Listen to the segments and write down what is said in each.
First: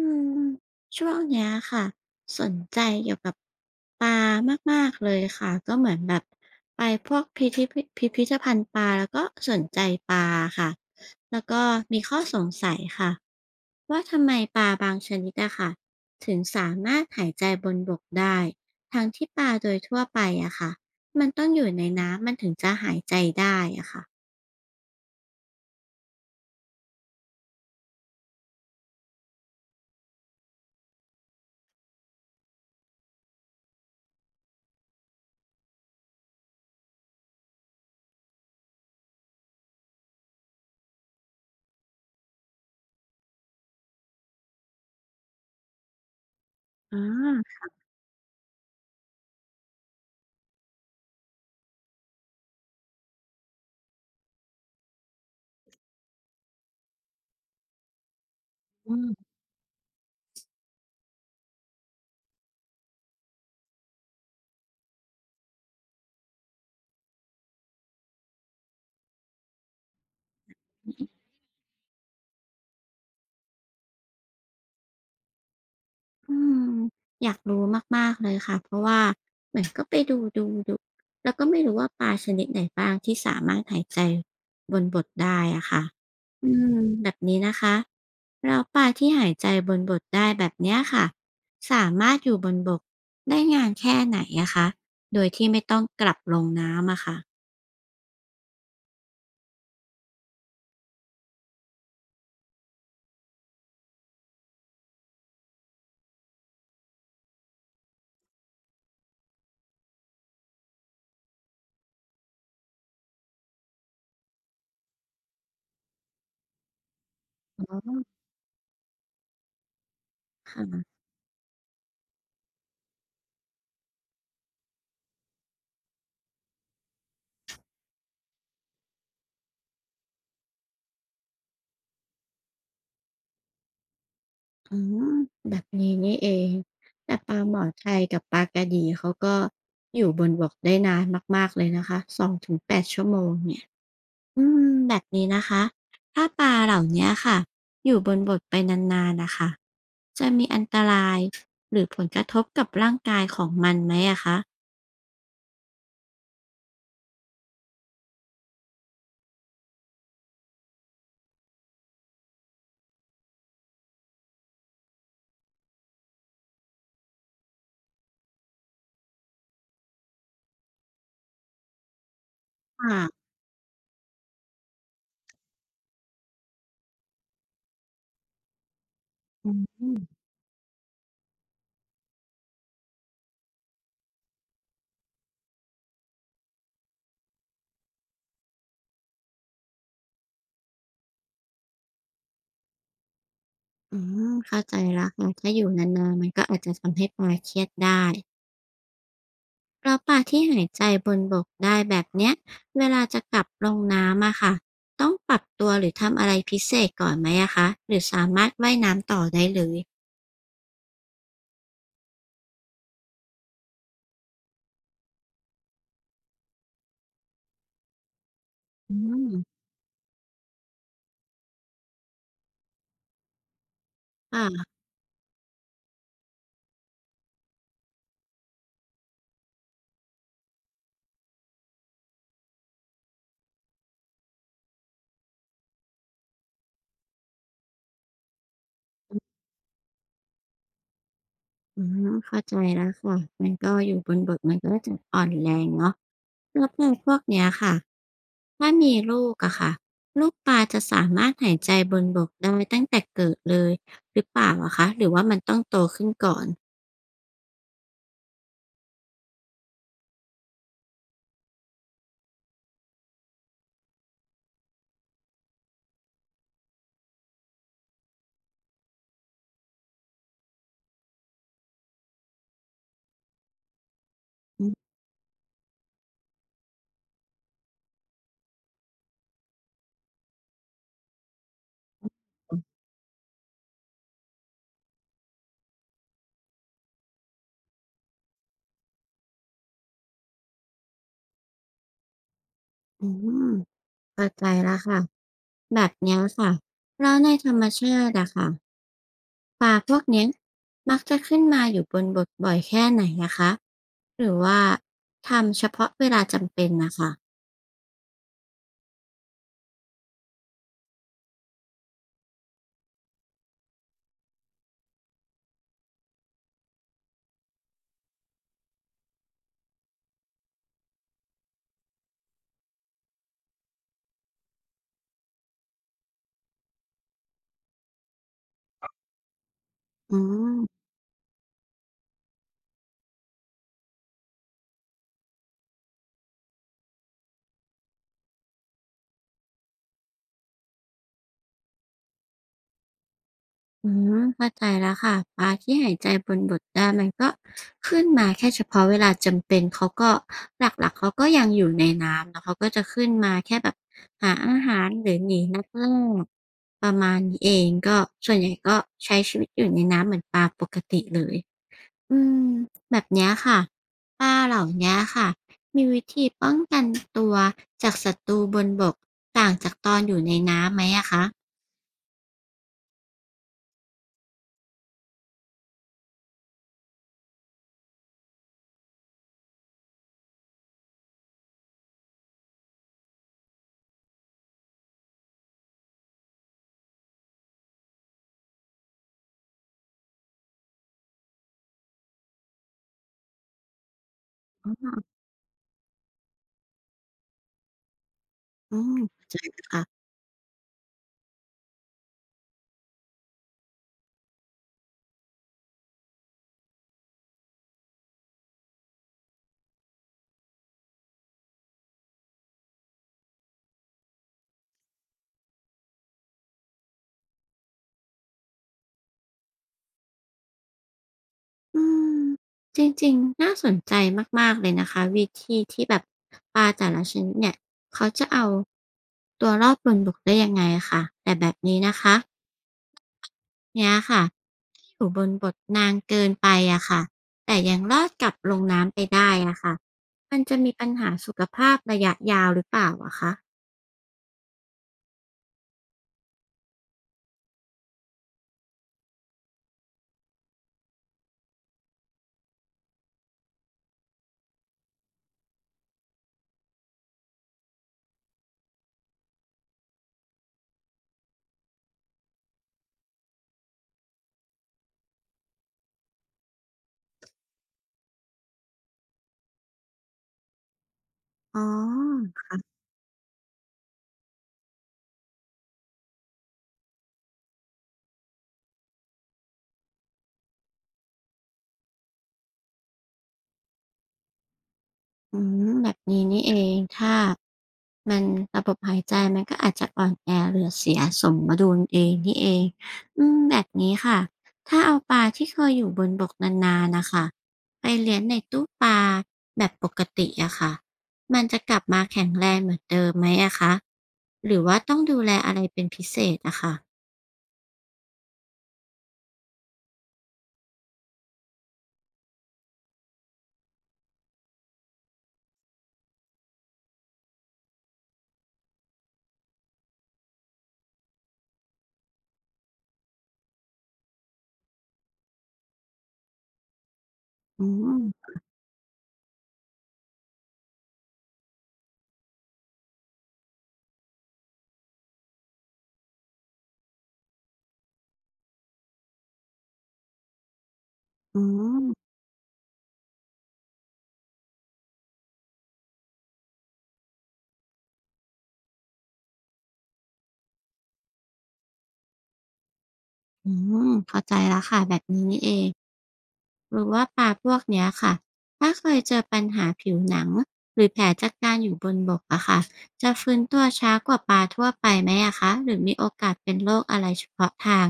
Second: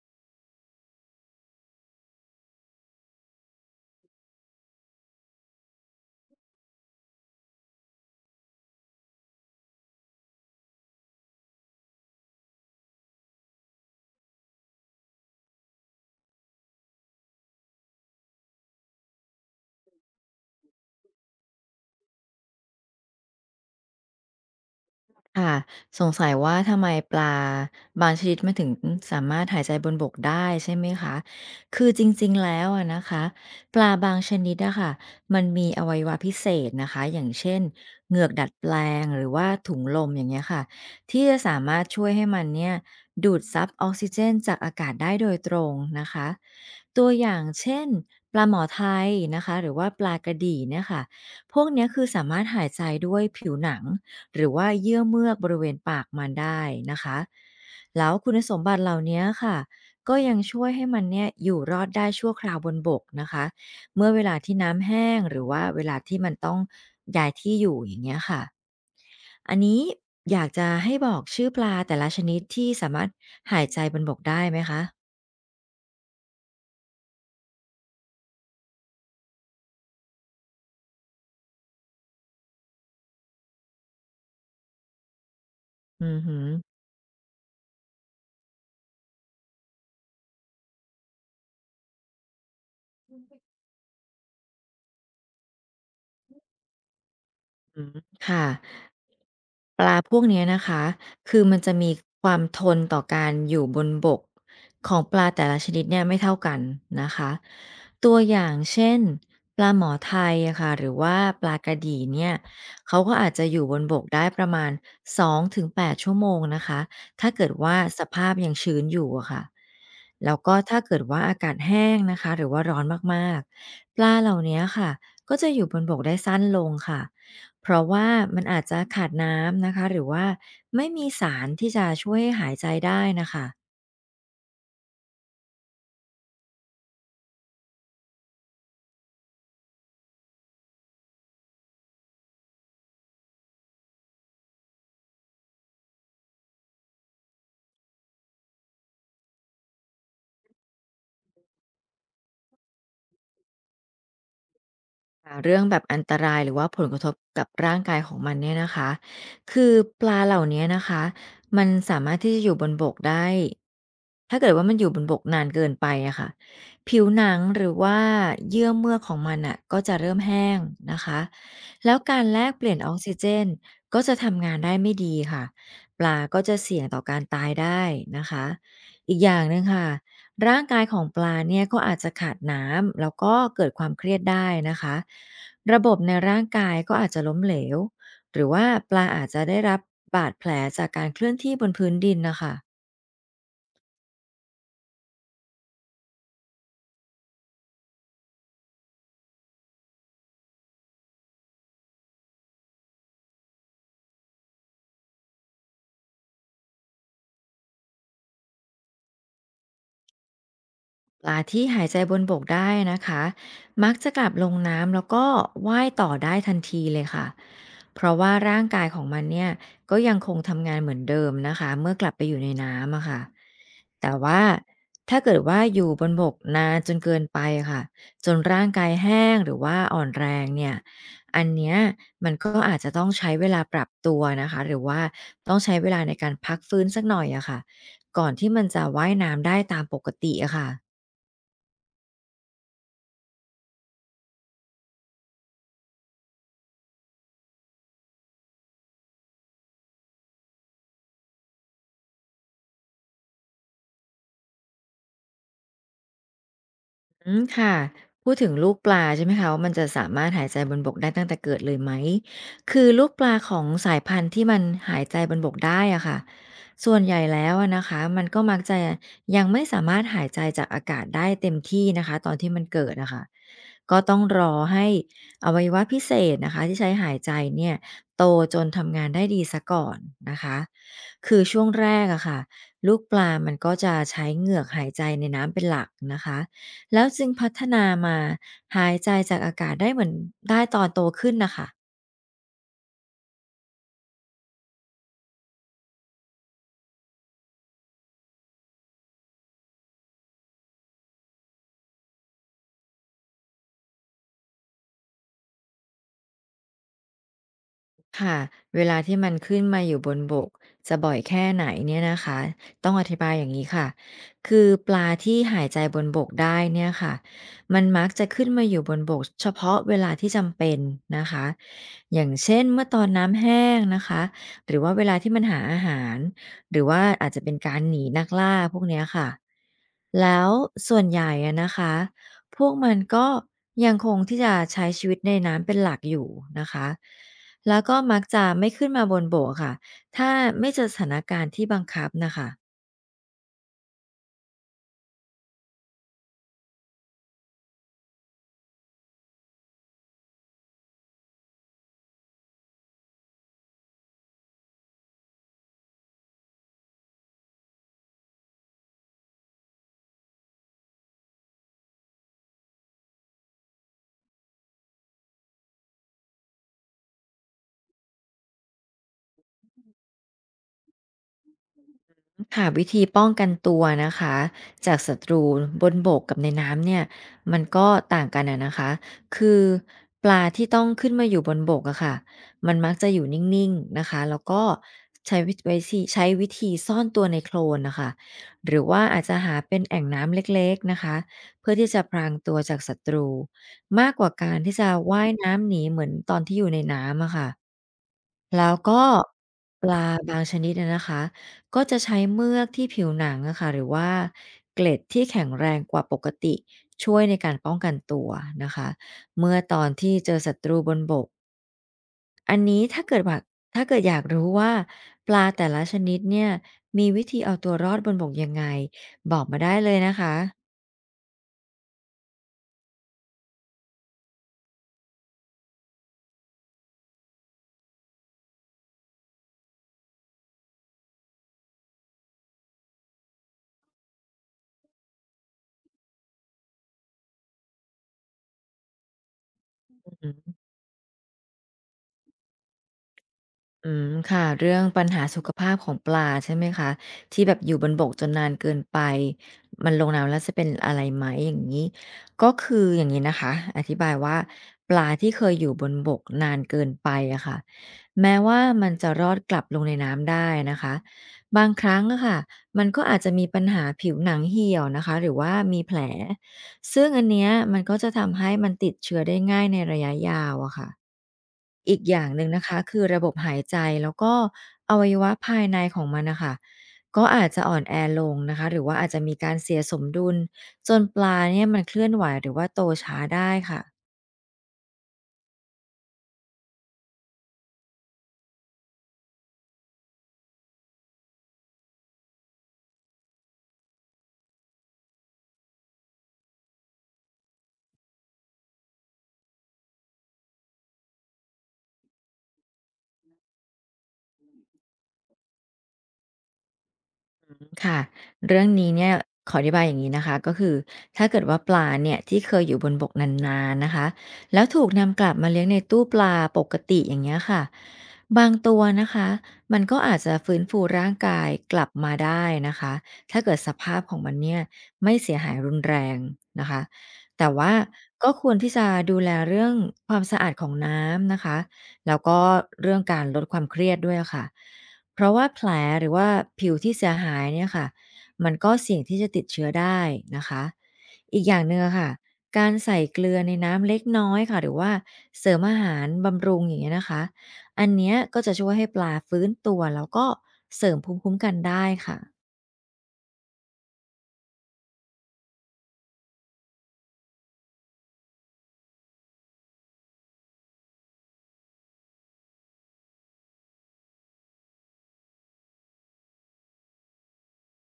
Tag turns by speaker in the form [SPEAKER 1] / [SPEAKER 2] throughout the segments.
[SPEAKER 1] อืมช่วงเนี้ยค่ะสนใจเกี่ยวกับปลามากๆเลยค่ะก็เหมือนแบบไปพวกพิธภัณฑ์ปลาแล้วก็สนใจปลาค่ะแล้วก็มีข้อสงสัยค่ะว่าทำไมปลาบางชนิดอะค่ะถึงสามารถหายใจบนบกได้ทั้งที่ปลาโดยทั่วไปอะค่ะมันต้องอยู่ในน้ำมันถึงจะหายใจได้อะค่ะ
[SPEAKER 2] ค่ะสงสัยว่าทำไมปลาบางชนิดมันถึงสามารถหายใจบนบกได้ใช่ไหมคะคือจริงๆแล้วอะนะคะปลาบางชนิดอะค่ะมันมีอวัยวะพิเศษนะคะอย่างเช่นเหงือกดัดแปลงหรือว่าถุงลมอย่างเงี้ยค่ะที่จะสามารถช่วยให้มันเนี่ยดูดซับออกซิเจนจากอากาศได้โดยตรงนะคะ
[SPEAKER 1] อ
[SPEAKER 2] ตัวอย่าง
[SPEAKER 1] า
[SPEAKER 2] เช่นปลาหมอไทยนะคะหรือว่าปลากระดี่เนี่ยค่ะพวกเนี้ยคือสามารถหายใจด้วยผิวหนัง หรือว่าเยื่อเมือกบริเวณปากมันได้นะคะแล้วคุณสมบัติเห
[SPEAKER 1] อื
[SPEAKER 2] ล่านี้ค่ะก็ยังช่วยให้มันเนี่ยอยู่รอดได้ชั่วคราวบนบกนะคะเมื่อเวลาที่น้ำแห้งหรือว่าเวลาที่มันต้องย้ายที่อยู่อย่างเงี้ยค่ะอันนี้อยากจะให้บอ
[SPEAKER 1] ม
[SPEAKER 2] กชื่อปลาแต่ละชนิดที่สามารถหายใจบนบกได้ไหมคะ
[SPEAKER 1] อืมอยากรู้มากๆเลยค่ะเพราะว่าเหมือนก็ไปดูแล้วก็ไม่รู้ว่าปลาชนิดไหนบ้างที่สามารถหายใจบนบกได้อะค่ะ
[SPEAKER 2] อือหือ
[SPEAKER 1] อืมแบบนี้นะคะแล้วปลาที่หายใจบนบกได้แบบเนี้ยค่ะสามารถอยู่บนบกได้นานแค่ไหนอะคะโดยที่ไม่ต้องกลับลงน้ำอะค่ะ
[SPEAKER 2] อืมค่ะ ปลาพวกเนี้ยนะคะ คือมันจะมีความทนต่อการอยู่บนบกของปลาแต่ละชนิดเนี่ยไม่เท่ากันนะคะตัวอย่างเช่นปลาหมอไทยอะค่ะหรือว่าปลากระดีเนี่ยเขาก็อาจจะอยู่บนบกได้ประมาณ2-8ชั่วโมงนะคะถ้าเกิดว่า
[SPEAKER 1] อ๋อ
[SPEAKER 2] สภาพยังชื้นอยู่อะค่ะแล้วก็ถ้า
[SPEAKER 1] ค่ะ
[SPEAKER 2] เกิดว่าอากาศแห้งนะคะหรือว่าร้อนมากๆปลาเหล่านี้ค่ะก็จะอยู่บนบกได้สั้นลงค่ะ เพราะว่ามันอาจจะขาดน้ำนะคะหรือว่าไม่มีสารที่จะช่วยให้หายใจได้นะคะ
[SPEAKER 1] อ๋อแบบนี้นี่เองแต่ปลาหมอไทยกับปลากระดีเขาก็อยู่บนบกได้นานมากๆเลยนะคะ2-8ชั่วโมงเนี่ยอืมแบบนี้นะคะถ้าปลาเหล่าเนี้ยค่ะอยู่บนบกไปนานๆนะคะจะมีอันตรายหรือผลกระทบกับร่างกายของมันไหมอะคะ
[SPEAKER 2] เรื่องแบบอันตรายหรือว่าผลกระทบกับร่างกายของมันเนี่ยนะคะคือปลาเหล่านี้นะคะมันสามารถที่จะอยู่บนบกได้ถ้าเกิดว่ามันอยู่บนบกนานเกินไปอะค่ะผิวหนังหรือว่าเยื่อเมือกของมันอ่ะก็จะเริ่มแห้งนะคะแล้วการแลกเปลี่ยนออก
[SPEAKER 1] ค่ะ
[SPEAKER 2] ซิเจนก็จะทำงานได้ไม่ดีค่ะปลาก็จะเสี่ยงต่อการตายได้นะคะอีกอย่าง
[SPEAKER 1] อื
[SPEAKER 2] หนึ่งค่ะ
[SPEAKER 1] ม
[SPEAKER 2] ร่างกายของปลาเนี่ยก็อาจจะขาดน้ำแล้วก็เกิดความเครียดได้นะคะระบบในร่างกายก็อาจจะล้มเหลวหรือว่าปลาอาจจะได้รับบาดแผลจากการเคลื่อนที่บนพื้นดินนะคะ
[SPEAKER 1] อืมเข้าใจแล้วค่ะถ้าอยู่นานๆมันก็อาจจะทำให้ปลาเครียดได้ แล้วปลาที่หายใจบนบกได้แบบเนี้ยเวลาจะกลับลงน้ำอะค่ะต้องปรับตัวหรือทำอะไรพิเศษก่อนไหมอะคะหรือสามารถว่ายน้ำต่อได้เลย
[SPEAKER 2] ปลาที่หายใจบนบกได้นะคะมักจะกลับลงน้ำแล้วก็ว่ายต่อได้ทันทีเลยค่ะเพราะว่าร่างกาย
[SPEAKER 1] อื
[SPEAKER 2] ของมันเนี่ย
[SPEAKER 1] ม
[SPEAKER 2] ก็ยังคงทำงานเหมือนเดิมนะคะเมื่อกลับไปอยู่ในน้ำอะค่ะแต่
[SPEAKER 1] ค่
[SPEAKER 2] ว่า
[SPEAKER 1] ะ
[SPEAKER 2] ถ้าเกิดว่าอยู่บนบกนานจนเกินไปค่ะจนร่างกายแห้งหรือว่าอ่อนแรงเนี่ยอันเนี้ยมันก็อาจจะต้องใช้เวลาปรับตัวนะคะหรือว่าต้องใช้เวลาในการพักฟื้นสักหน่อยอะค่ะก่อนที่มันจะว่ายน้ำได้ตามปกติอะค่ะ
[SPEAKER 1] อืมเข้าใจแล้วค่ะมันก็อยู่บนบกมันก็จะอ่อนแรงเนาะแล้วปลาพวกเนี้ยค่ะถ้ามีลูกอะค่ะลูกปลาจะสามารถหายใจบนบกได้ตั้งแต่เกิดเลยหรือเปล่าอะคะหรือว่ามันต้องโตขึ้นก่อน
[SPEAKER 2] อืมค่ะพูดถึงลูกปลาใช่ไหมคะว่ามันจะสามารถหายใจบนบกได้ตั้งแต่เกิดเลยไหมคือลูกปลาของสายพันธุ์ที่มันหายใจบนบกได้อะค่ะส่วนใหญ่แล้วอะนะคะมันก็มักจะยังไม่สามารถหายใจจากอากาศได้เต็มที่นะคะตอนที่มันเกิดนะคะก็ต้องรอ
[SPEAKER 1] อื
[SPEAKER 2] ให้
[SPEAKER 1] ม
[SPEAKER 2] อวัยวะพิเศษนะคะที่ใช้หายใจเนี่ยโตจนทำงานได้ดีซสก่อนนะคะคือช่วงแรกอะค่ะลูกปลามันก็จะใช้เหงือกหายใจในน้ำเป็นหลักนะคะ แล้วจึงพัฒนามาหายใจจากอากาศได้เหมือนได้ตอนโตขึ้นนะคะ
[SPEAKER 1] อืมเข้าใจแล้วค่ะ แบบเนี้ยค่ะแล้วในธรรมชาติอะค่ะปลาพวกเนี้ยมักจะขึ้นมาอยู่บนบกบ่อยแค่ไหนนะคะหรือว่าทำเฉพาะเวลาจำเป็นนะคะ
[SPEAKER 2] ค่ะเวลาที่มันขึ้นมาอยู่บนบกจะบ่อยแค่ไหนเนี่ยนะคะต้องอธิบายอย่างนี้ค่ะคือปลาที่หายใจบนบกได้เนี่ยค่ะมันมักจะขึ้นมาอยู่บนบกเฉพาะเวลาที่จำเป็นนะคะอย่างเช่นเมื่อตอนน้ำแห้งนะคะหรือว่าเวลาที่มันหาอาหารหรือว่าอาจจะเป็นการหนีนักล่าพวกเนี้ยค่ะ
[SPEAKER 1] อื
[SPEAKER 2] แล้ว
[SPEAKER 1] ม
[SPEAKER 2] ส่วนใหญ่อะนะคะพวกมันก็ยังคงที่จะใช้ชีวิตในน้ำเป็นหลักอยู่นะคะ แล้วก็มักจะไม่ขึ้นมาบนบกค่ะ ถ้าไม่เจอสถานการณ์ที่บังคับนะคะ
[SPEAKER 1] อืมเข้าใจแล้วค่ะปลาที่หายใจบนบกได้มันก็ขึ้นมาแค่เฉพาะเวลาจำเป็นเขาก็หลักๆเขาก็ยังอยู่ในน้ำแล้วเขาก็จะขึ้นมาแค่แบบหาอาหารหรือหนีนักล่าประมาณนี้เองก็ส่วนใหญ่ก็ใช้ชีวิตอยู่ในน้ำเหมือนปลาปกติเลย อืมแบบเนี้ยค่ะปลาเหล่าเนี้ยค่ะมีวิธีป้องกันตัวจากศัตรูบนบกต่างจากตอนอยู่ในน้ำไหมอะคะ
[SPEAKER 2] ค่ะวิธีป้องกันตัวนะคะจากศัตรูบนบกกับในน้ำเนี่ยมันก็ต่างกันอะนะคะคือปลาที่ต้องขึ้นมาอยู่บนบกอะค่ะมันมักจะอยู่นิ่งๆนะคะแล้วก็ใช้วิใช้วิธีซ่อนตัวในโคลนนะคะหรือว่าอาจจะหาเป็นแอ่งน้ำเล็กๆนะคะเพื่อที่จะพรางตัวจากศัตรูมากกว่าการ
[SPEAKER 1] อ๋
[SPEAKER 2] ที่จะ
[SPEAKER 1] อ
[SPEAKER 2] ว่ายน้ำหนีเหมือนตอนที่อยู่ในน้ำอะค่ะ แล้ว
[SPEAKER 1] ืม
[SPEAKER 2] ก็
[SPEAKER 1] เข้าใจแล้ว
[SPEAKER 2] ป
[SPEAKER 1] ค่ะ
[SPEAKER 2] ลาบางชนิดเนี่ยนะคะก็จะใช้เมือกที่ผิวหนังอะค่ะหรือว่าเกล็ดที่แข็งแรงกว่าปกติช่วยในการป้องกันตัวนะคะเมื่อตอนที่เจอศัตรูบนบกอันนี้ถ้าเกิดแบบถ้าเกิดอยากรู้ว่าปลาแต่ละชนิดเนี่ยมีวิธีเอาตัวรอดบนบกยังไงบอกมาได้เลยนะคะ
[SPEAKER 1] อืมจริงๆน่าสนใจมากๆเลยนะคะวิธีที่แบบปลาแต่ละชนิดเนี่ยเขาจะเอาตัวรอดบนบกได้ยังไงอะค่ะแต่แบบนี้นะคะเนี้ยค่ะ อยู่บนบทนานเกินไปอะค่ะ แต่ยังลอดกลับลงน้ำไปได้อะค่ะ มันจะมีปัญหาสุขภาพระยะยาวหรือเปล่าอะคะ
[SPEAKER 2] อืมค่ะเรื่องปัญหาสุขภาพของปลาใช่ไหมคะที่แบบอยู่บนบกจนนานเกินไปมันลงน้ำแล้วจะเป็นอะไรไหมอย่างนี้ก็คืออย่างนี้นะคะอธิบายว่าปลาที่เคยอยู่บนบกนานเกินไปอะค่ะแม้ว่ามันจะรอดกลับลงในน้ำได้นะคะบางครั้งอะค่ะมันก็อาจจะมีปัญหาผิวหนังเหี่ยวนะคะหรือว่ามีแผลซึ่งอันเนี้ยมันก็จะทำให้มันติดเชื้อได้ง่ายในระยะยาวอะค่ะ
[SPEAKER 1] อ๋อ
[SPEAKER 2] อีกอย่างหนึ่งนะ
[SPEAKER 1] ค่ะ
[SPEAKER 2] คะคือระบบหายใจแล้วก็อวัยวะภายในของมันน่ะค่ะก็อาจจะอ่อนแอลงนะคะหรือว่าอาจจะมีการเสียสมดุลจนปลาเนี่ยมันเคลื่อนไหวหรือว่าโตช้าได้ค่ะ
[SPEAKER 1] อืมแบบนี้นี่เองค่ะ มันระบบหายใจมันก็อาจจะอ่อนแอหรือเสียสมดุลเองนี่เองแบบนี้ค่ะถ้าเอาปลาที่เคยอยู่บนบกนานๆน่ะค่ะไปเลี้ยงในตู้ปลาแบบปกติอะค่ะมันจะกลับมาแข็งแรงเหมือนเดิมไหมอะคะหรือว่าต้องดูแลอะไรเป็นพิเศษอะค่ะ
[SPEAKER 2] ค่ะเรื่องนี้เนี่ยขออธิบายอย่างนี้นะคะก็คือถ้าเกิดว่าปลาเนี่ยที่เคยอยู่บนบกนานๆนะคะแล้วถูกนำกลับมาเลี้ยงในตู้ปลาปกติอย่างเงี้ยค่ะบางตัวนะคะมันก็อาจจะฟื้นฟูร่างกายกลับมาได้นะคะถ้าเกิดสภาพของมันเนี่ยไม่เสียหายรุนแรงนะคะแต่
[SPEAKER 1] อื
[SPEAKER 2] ว่าก็
[SPEAKER 1] ม
[SPEAKER 2] ควรที่จะดูแลเรื่องความสะอาดของน้ำนะคะแล้วก็เรื่องการลดความเครียดด้วยค่ะ เพราะว่าแผลหรือว่าผิวที่เสียหายเนี่ยค่ะ มันก็เสี่ยงที่จะติดเชื้อได้นะคะ
[SPEAKER 1] อื
[SPEAKER 2] อีกอย่างหนึ่ง
[SPEAKER 1] ม
[SPEAKER 2] อะค่ะ การใส่เกลือในน้ำเล็กน้อยค่ะหรือว่าเสริมอาหารบำรุงอย่างเงี้ยนะคะ อันเนี้ยก็จะช่วยให้ปลาฟื้นตัวแล้วก็เสริมภูมิคุ้มกันได้ค่ะ
[SPEAKER 1] อืมเข้าใจแล้วค่ะแบบนี้นี่เอง หรือว่าปลาพวกเนี้ยค่ะ ถ้าเคยเจอปัญหาผิวหนังหรือแผลจากการอยู่บนบกอะค่ะจะฟื้นตัวช้ากว่าปลาทั่วไปไหมอะคะหรือมีโอกาสเป็นโรคอะไรเฉพาะทาง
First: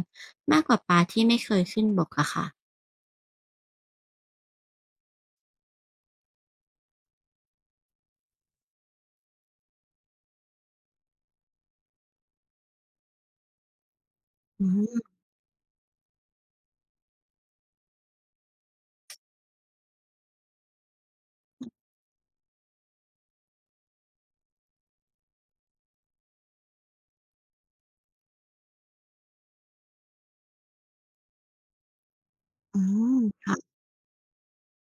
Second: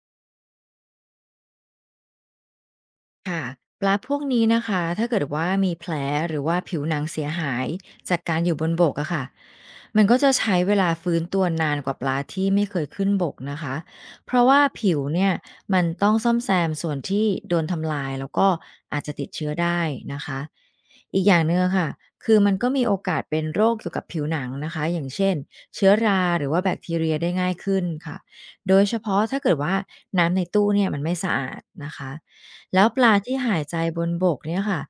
[SPEAKER 1] มากกว่าปลาที่ไม่เคยขึ้นบกอะค่ะ
[SPEAKER 2] ปลาพวกนี้นะคะถ้าเกิดว่ามีแผลหรือว่าผิวหนังเสียหายจากการอยู่บนบกอะค่ะมันก็จะใช้เวลาฟื้นตัวนานกว่าปลาที่ไม่เคยขึ้นบกนะคะเพราะว่า
[SPEAKER 1] อื
[SPEAKER 2] ผิว
[SPEAKER 1] ม
[SPEAKER 2] เนี่ยมันต้องซ่อมแซมส่วนที่โดนทำลายแล้วก็อาจจะติดเชื้อได้นะคะอีกอย่างหนึงอะค่ะคือมันก็มีโอกาสเป็นโรคเกี่ยวกับผิวหนังนะคะอย่างเช่นเชื้อราหรือว่าแบคทีเรียได้ง่ายขึ้นค่ะโดยเฉพาะถ้าเกิดว่าน้ำในตู้เนี่ยมันไม่สะอาดนะคะ
[SPEAKER 1] อื
[SPEAKER 2] แล้วปลา
[SPEAKER 1] ม
[SPEAKER 2] ที่หาย
[SPEAKER 1] ค่ะ
[SPEAKER 2] ใจบนบกเนี่ยค่ะ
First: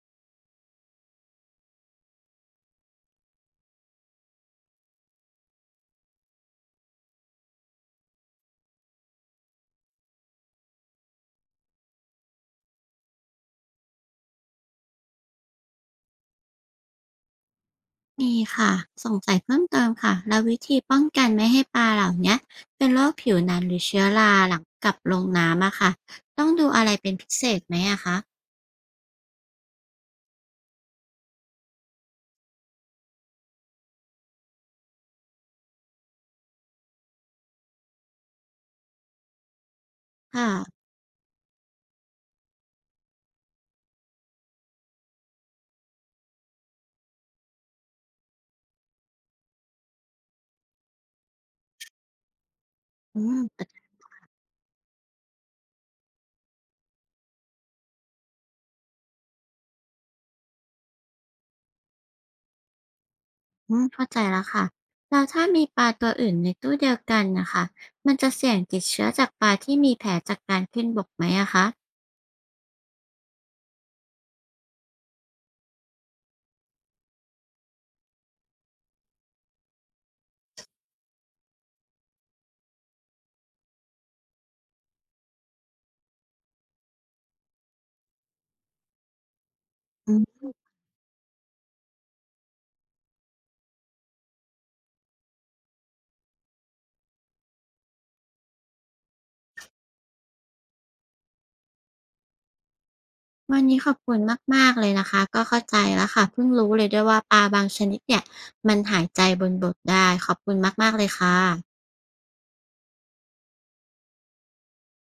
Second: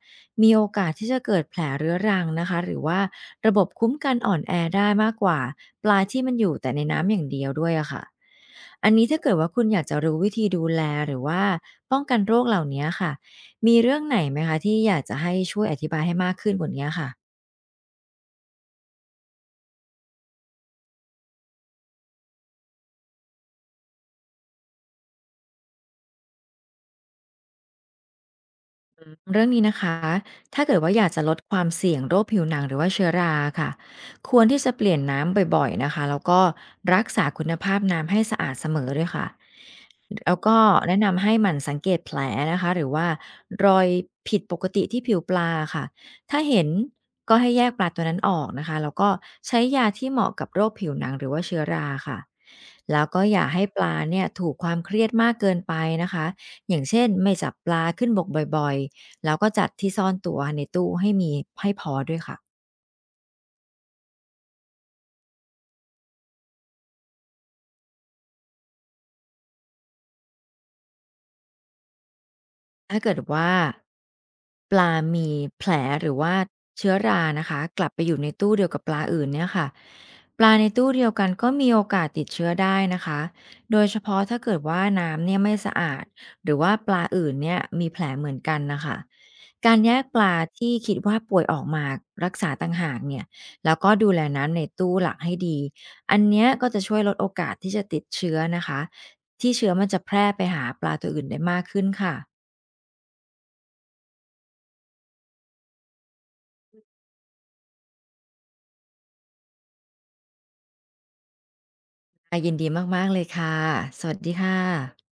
[SPEAKER 2] มีโอกาสที่จะเกิดแผลเรื้อรังนะคะหรือว่าระบบคุ้มกันอ่อนแอได้มากกว่าปลาที่มันอยู่แต่ในน้ำอย่างเดียวด้วยอะค่ะอันนี้ถ้าเกิดว่าคุณอยากจะรู้วิธีดูแลหรือว่าป้องกันโรคเหล่านี้ค่ะมีเรื่องไหนไหมคะที่อยากจะให้ช่วยอธิบายให้มากขึ้นกว่านี้ค่ะ
[SPEAKER 1] มีค่ะสงสัยเพิ่มเติมค่ะ แล้ววิธีป้องกันไม่ให้ปลาเหล่าเนี้ยเป็นโรคผิวหนังหรือเชื้อราหลังกลับลงน้ำอะค่ะต้องดูอะไรเป็นพิเศษไหมอะคะ
[SPEAKER 2] เรื่องนี้นะคะถ้าเกิดว่าอยากจะลดความเสี่ยงโรคผิวหนังหรือว่าเชื้อราค่ะควรที่จะเปลี่ยนน้ำบ่อยๆนะคะแล้วก็รักษาคุณภาพน้ำให้สะอาดเสมอด้วยค่ะแล้วก็
[SPEAKER 1] ค่ะ
[SPEAKER 2] แนะนำให้หมั่นสังเกตแผลนะคะหรือว่ารอยผิดปกติที่ผิวปลาค่ะถ้าเห็นก็ให้แยกปลาตัวนั้นออกนะคะแล้วก็ใช้ยาที่เหมาะกับโรคผิวหนังหรือว่าเชื้อราค่ะแล้ว
[SPEAKER 1] อื
[SPEAKER 2] ก็อ
[SPEAKER 1] ม
[SPEAKER 2] ย่าให้ปลาเนี่ยถูกความเครียดมากเกินไปนะคะอย่างเช่นไม่จับปลาขึ้นบกบ่อยๆ แล้วก็จัดที่ซ่อนตัวในตู้ให้มีให้พอด้วยค่ะ
[SPEAKER 1] อืมเข้าใจแล้วค่ะแล้วถ้ามีปลาตัวอื่นในตู้เดียวกันนะคะมันจะเสี่ยงติดเชื้อจากปลาที่มีแผลจากการขึ้นบกไหมอะคะ
[SPEAKER 2] ถ้าเกิดว่าปลามีแผลหรือว่าเชื้อรานะคะกลับไปอยู่ในตู้เดียวกับปลาอื่นเนี่ยค่ะปลาในตู้เดียวกันก็มีโอกาสติดเชื้อได้นะคะโดยเฉพาะถ้าเกิดว่าน้ำเนี่ยไม่สะอาดหรือว่าปลาอื่นเนี่ยมีแผลเหมือนกันนะคะการแยก
[SPEAKER 1] อื
[SPEAKER 2] ปลา
[SPEAKER 1] ม
[SPEAKER 2] ที่คิดว่าป่วยออกมารักษาต่างหากเนี่ยแล้วก็ดูแลน้ำในตู้หลักให้ดีอันเนี้ยก็จะช่วยลดโอกาสที่จะติดเชื้อนะคะที่เชื้อมันจะแพร่ไปหาปลาตัวอื่นได้มากขึ้นค่ะ
[SPEAKER 1] วันนี้ขอบคุณมากๆเลยนะคะก็เข้าใจแล้วค่ะเพิ่งรู้เลยด้วยว่าปลาบางชนิดเนี่ยมันหายใจบนบกได้ขอบคุณมากๆเลยค่ะ
[SPEAKER 2] ค่ะยินดีมากๆเลยค่ะ สวัสดีค่ะ